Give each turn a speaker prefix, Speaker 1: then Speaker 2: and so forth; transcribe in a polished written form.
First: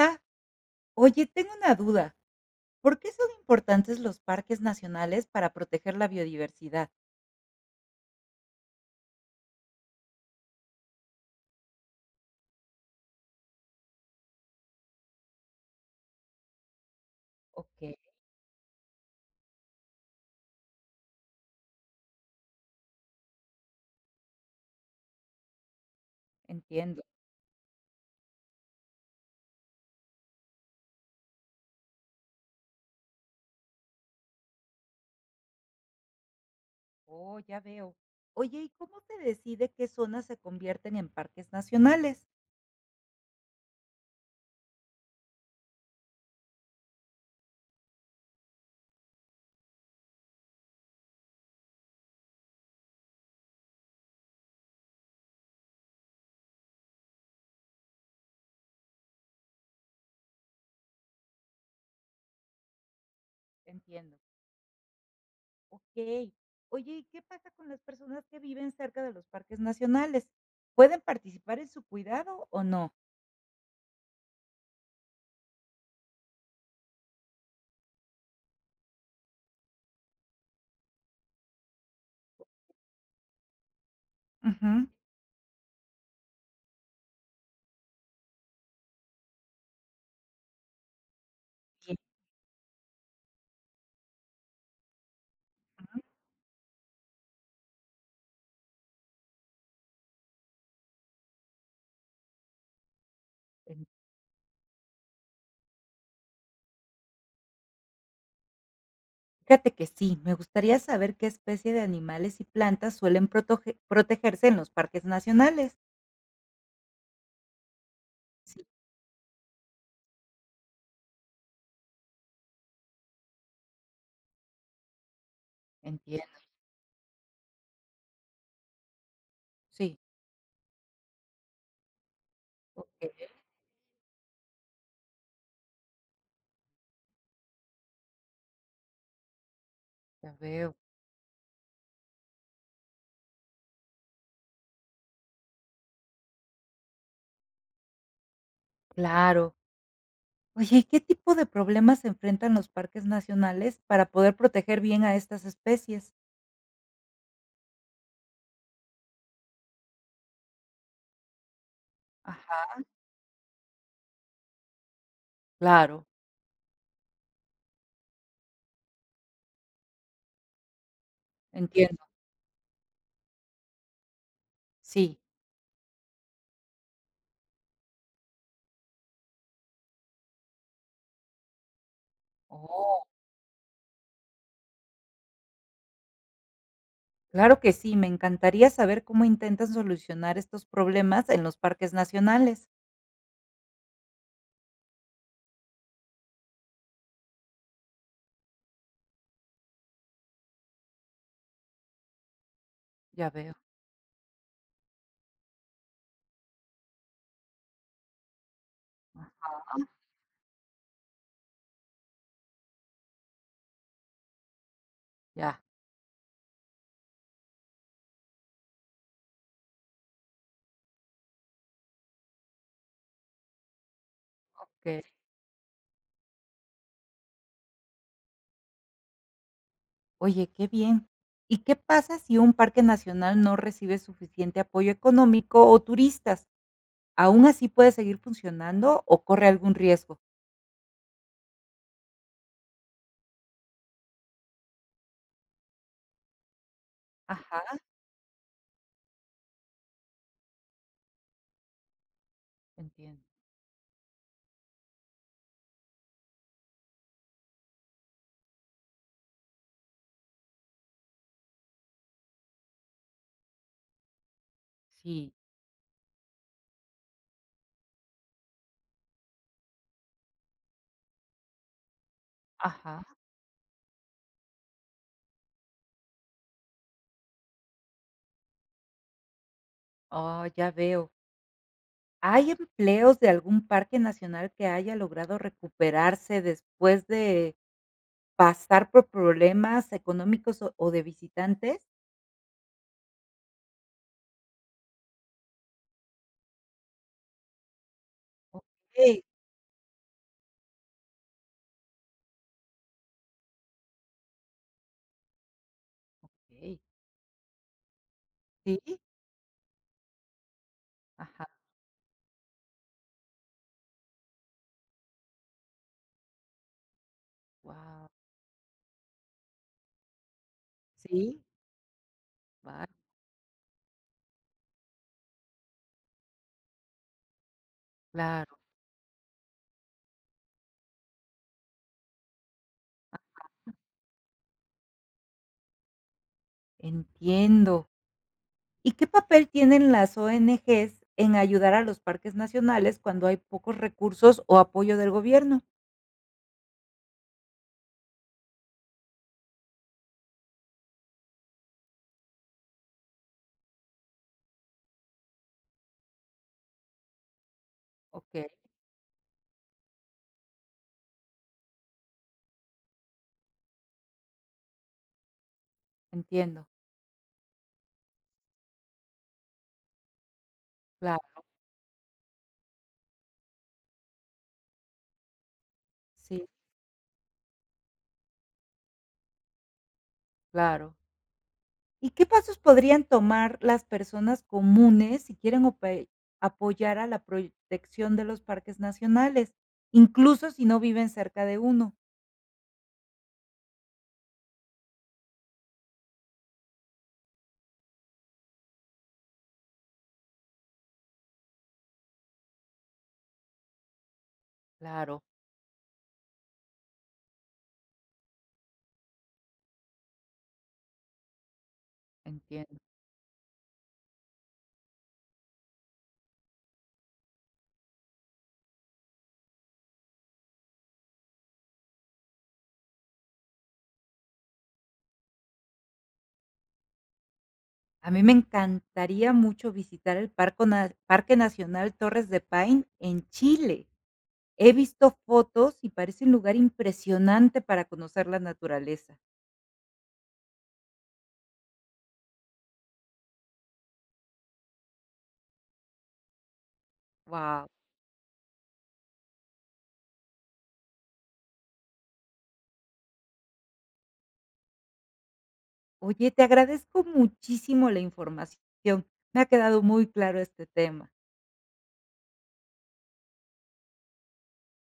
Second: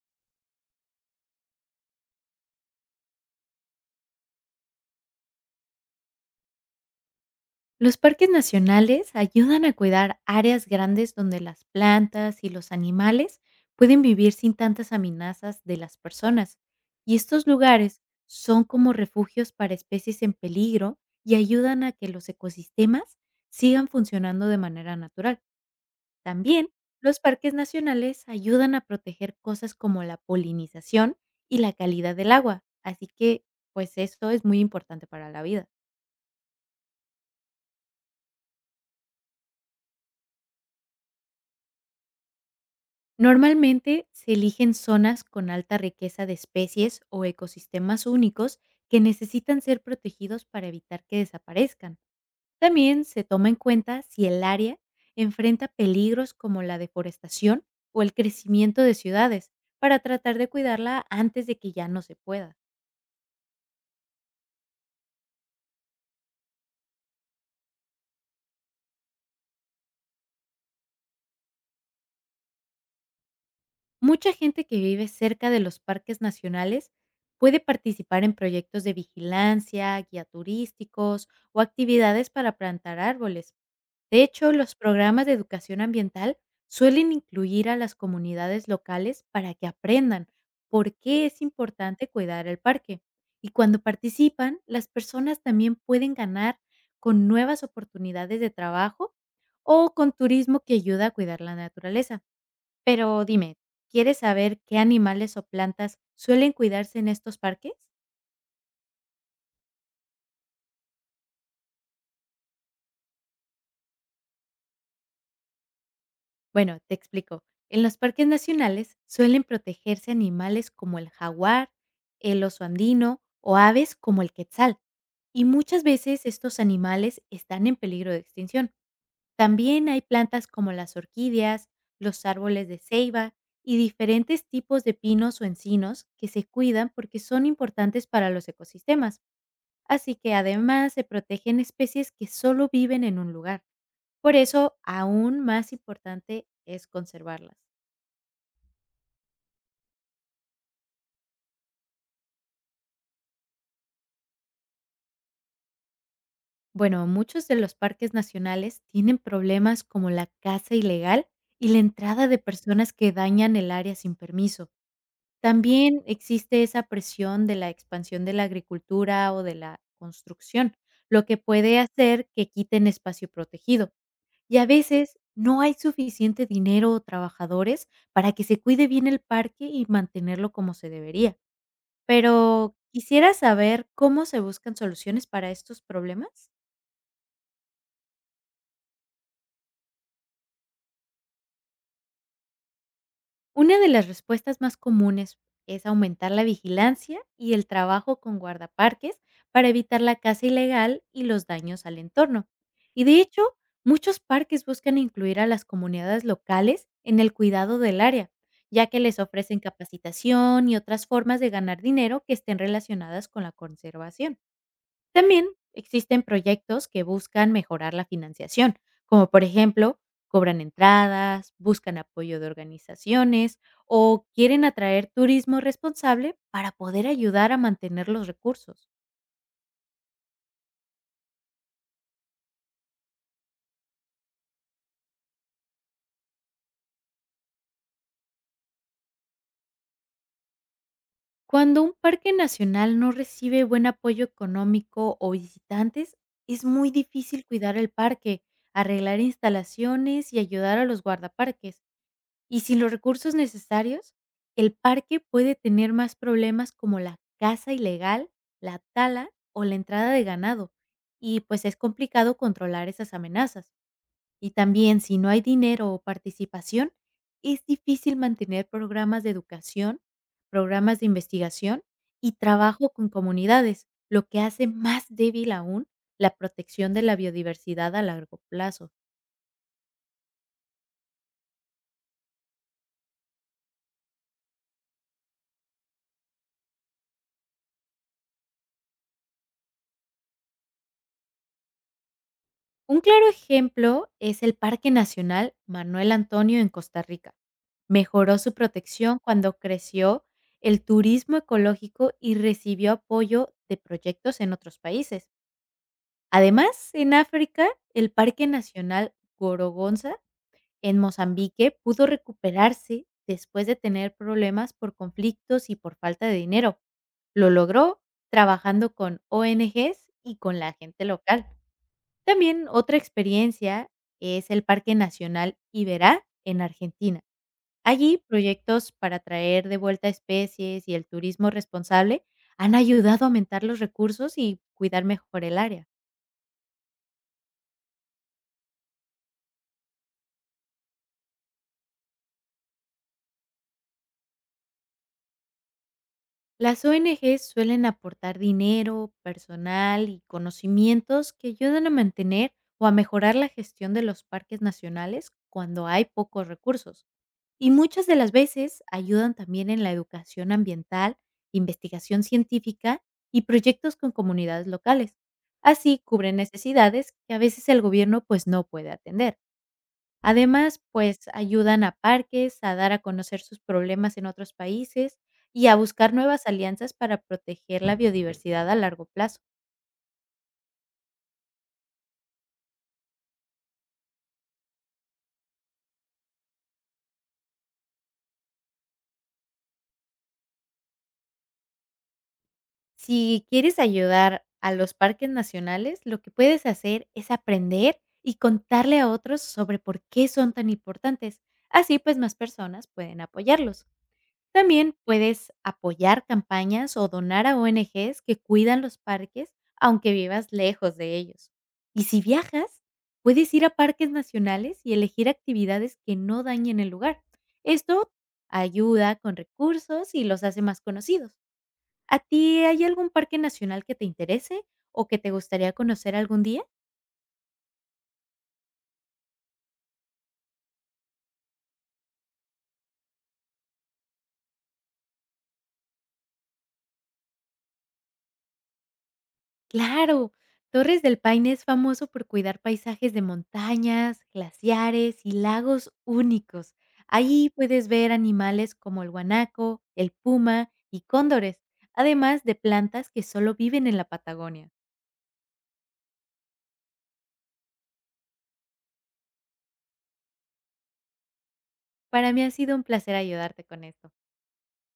Speaker 1: Ah, oye, tengo una duda. ¿Por qué son importantes los parques nacionales para proteger la biodiversidad?
Speaker 2: Los parques nacionales ayudan a cuidar áreas grandes donde las plantas y los animales pueden vivir sin tantas amenazas de las personas. Y estos
Speaker 1: Ok,
Speaker 2: lugares son como refugios para especies en peligro y ayudan a que los ecosistemas sigan funcionando de manera natural. También
Speaker 1: entiendo.
Speaker 2: los parques nacionales ayudan a proteger cosas como la polinización y la calidad del agua. Así que, pues, esto es muy importante para la vida.
Speaker 1: Oh, ya veo. Oye, ¿y cómo se decide qué zonas se convierten en parques nacionales?
Speaker 2: Normalmente se eligen zonas con alta riqueza de especies o ecosistemas únicos que necesitan ser protegidos para evitar que desaparezcan. También se toma en cuenta si el área enfrenta peligros como la deforestación o el crecimiento de ciudades para tratar de cuidarla antes de que ya no se pueda.
Speaker 1: Entiendo. Ok. Oye, ¿y qué pasa con las personas que viven cerca de los parques nacionales? ¿Pueden participar en su cuidado o no?
Speaker 2: Mucha gente que vive cerca de los parques nacionales puede participar en proyectos de vigilancia, guía turísticos o actividades para plantar árboles. De hecho, los
Speaker 1: Ujú.
Speaker 2: programas de educación ambiental suelen incluir a las comunidades locales para que aprendan por qué es
Speaker 1: Bien,
Speaker 2: importante cuidar el parque. Y cuando participan, las personas también pueden ganar con nuevas oportunidades de trabajo o con turismo que ayuda a cuidar la naturaleza. Pero dime,
Speaker 1: en-
Speaker 2: ¿quieres saber qué animales o plantas suelen cuidarse en estos parques?
Speaker 1: fíjate que sí, me gustaría saber qué especie de animales y plantas suelen protegerse en los parques nacionales.
Speaker 2: Bueno, te explico. En los parques
Speaker 1: Sí,
Speaker 2: nacionales suelen protegerse animales como el jaguar, el oso andino o aves como el quetzal. Y muchas veces
Speaker 1: entiendo.
Speaker 2: estos animales están en peligro de extinción. También
Speaker 1: Sí,
Speaker 2: hay plantas como las orquídeas, los árboles de
Speaker 1: okey,
Speaker 2: ceiba y diferentes tipos de pinos o encinos que se cuidan porque son importantes para los ecosistemas. Así
Speaker 1: ya
Speaker 2: que
Speaker 1: veo.
Speaker 2: además se protegen especies que solo viven en un lugar. Por eso, aún más importante es conservarlas.
Speaker 1: Claro. Oye, ¿y qué tipo de problemas se enfrentan los parques nacionales para poder proteger bien a estas especies?
Speaker 2: Bueno, muchos de los parques nacionales tienen problemas como la caza ilegal y la entrada de
Speaker 1: Ajá,
Speaker 2: personas que dañan el área sin permiso. También
Speaker 1: claro,
Speaker 2: existe esa presión de la expansión de la agricultura o de la construcción, lo que puede
Speaker 1: entiendo.
Speaker 2: hacer que quiten espacio protegido. Y a veces
Speaker 1: Sí.
Speaker 2: no hay suficiente dinero o trabajadores para que se cuide bien el parque y mantenerlo como se debería. Pero
Speaker 1: Oh,
Speaker 2: quisiera saber cómo se buscan soluciones para estos problemas.
Speaker 1: claro que sí, me encantaría saber cómo intentan solucionar estos problemas en los parques nacionales.
Speaker 2: Una de las respuestas más comunes es aumentar la vigilancia y el trabajo con guardaparques para evitar la caza ilegal y los daños al entorno. Y de
Speaker 1: Ya veo.
Speaker 2: hecho, muchos parques buscan incluir a las comunidades locales en el cuidado del área, ya que les
Speaker 1: Ah,
Speaker 2: ofrecen capacitación y otras formas de ganar dinero que estén relacionadas con la conservación. También
Speaker 1: ya,
Speaker 2: existen proyectos que buscan mejorar la financiación, como por ejemplo, cobran entradas, buscan apoyo de organizaciones o quieren
Speaker 1: okey.
Speaker 2: atraer turismo responsable para poder ayudar a mantener los recursos.
Speaker 1: Oye, qué bien. ¿Y qué pasa si un parque nacional no recibe suficiente apoyo económico o turistas? ¿Aún así puede seguir funcionando o corre algún riesgo?
Speaker 2: Cuando un parque nacional no recibe buen apoyo económico o visitantes, es muy difícil cuidar
Speaker 1: Ajá,
Speaker 2: el parque, arreglar instalaciones y ayudar a los guardaparques. Y sin los
Speaker 1: entiendo.
Speaker 2: recursos necesarios, el parque puede tener más problemas como la caza ilegal, la tala o la entrada de ganado, y pues es complicado controlar esas amenazas. Y también, si no
Speaker 1: Sí,
Speaker 2: hay dinero o participación, es difícil mantener programas de educación, programas de investigación y trabajo
Speaker 1: ajá.
Speaker 2: con comunidades, lo que hace más débil aún la protección de la biodiversidad a largo plazo.
Speaker 1: Oh, ya veo. ¿Hay empleos de algún parque nacional que haya logrado recuperarse después de pasar por problemas económicos o de visitantes?
Speaker 2: Un claro ejemplo es el Parque Nacional Manuel Antonio en Costa Rica. Mejoró su protección
Speaker 1: Okey,
Speaker 2: cuando creció el turismo ecológico y recibió apoyo de proyectos en otros países.
Speaker 1: okey.
Speaker 2: Además, en África, el Parque
Speaker 1: Sí.
Speaker 2: Nacional Gorogonza en
Speaker 1: Ajá,
Speaker 2: Mozambique pudo recuperarse después de tener problemas por conflictos y por falta de dinero. Lo logró
Speaker 1: wow.
Speaker 2: trabajando con ONGs y con la gente
Speaker 1: Sí,
Speaker 2: local. También,
Speaker 1: vale,
Speaker 2: otra experiencia es el Parque Nacional Iberá en Argentina. Allí,
Speaker 1: claro.
Speaker 2: proyectos para traer de vuelta especies y el turismo responsable han ayudado a aumentar los recursos y cuidar mejor el área.
Speaker 1: Entiendo. ¿Y qué papel tienen las ONGs en ayudar a los parques nacionales cuando hay pocos recursos o apoyo del gobierno?
Speaker 2: Las ONGs suelen aportar dinero, personal y conocimientos que ayudan a mantener o a mejorar la gestión de los parques nacionales cuando hay pocos recursos. Y muchas de las
Speaker 1: Okey,
Speaker 2: veces ayudan también en la educación ambiental, investigación científica y proyectos con comunidades locales. Así cubren
Speaker 1: entiendo.
Speaker 2: necesidades que a veces el gobierno pues no puede atender. Además, pues,
Speaker 1: Claro,
Speaker 2: ayudan a parques a dar a conocer sus problemas en otros países y a buscar
Speaker 1: sí,
Speaker 2: nuevas alianzas para proteger la biodiversidad a largo plazo.
Speaker 1: claro. ¿Y qué pasos podrían tomar las personas comunes si quieren ope apoyar a la protección de los parques nacionales, incluso si no viven cerca de uno?
Speaker 2: Si quieres ayudar a los parques nacionales, lo que puedes hacer es aprender y contarle a otros sobre por qué son tan importantes. Así, pues, más personas pueden apoyarlos. También
Speaker 1: Claro,
Speaker 2: puedes apoyar campañas o donar a ONGs que cuidan los parques, aunque vivas lejos de ellos. Y si
Speaker 1: entiendo.
Speaker 2: viajas, puedes ir a parques nacionales y elegir actividades que no dañen el lugar. Esto ayuda con recursos y los hace más conocidos. ¿A ti hay algún parque nacional que te interese o que te gustaría conocer algún día?
Speaker 1: A mí me encantaría mucho visitar el parco na Parque Nacional Torres de Paine en Chile. He visto fotos y parece un lugar impresionante para conocer la naturaleza.
Speaker 2: Claro, Torres del Paine es famoso por cuidar paisajes de montañas, glaciares y lagos únicos. Ahí
Speaker 1: Wow.
Speaker 2: puedes ver animales como el guanaco, el puma y cóndores, además de plantas que solo viven en la Patagonia.
Speaker 1: Oye, te agradezco muchísimo la información. Me ha quedado muy claro este tema.
Speaker 2: Para mí ha sido un placer ayudarte con esto.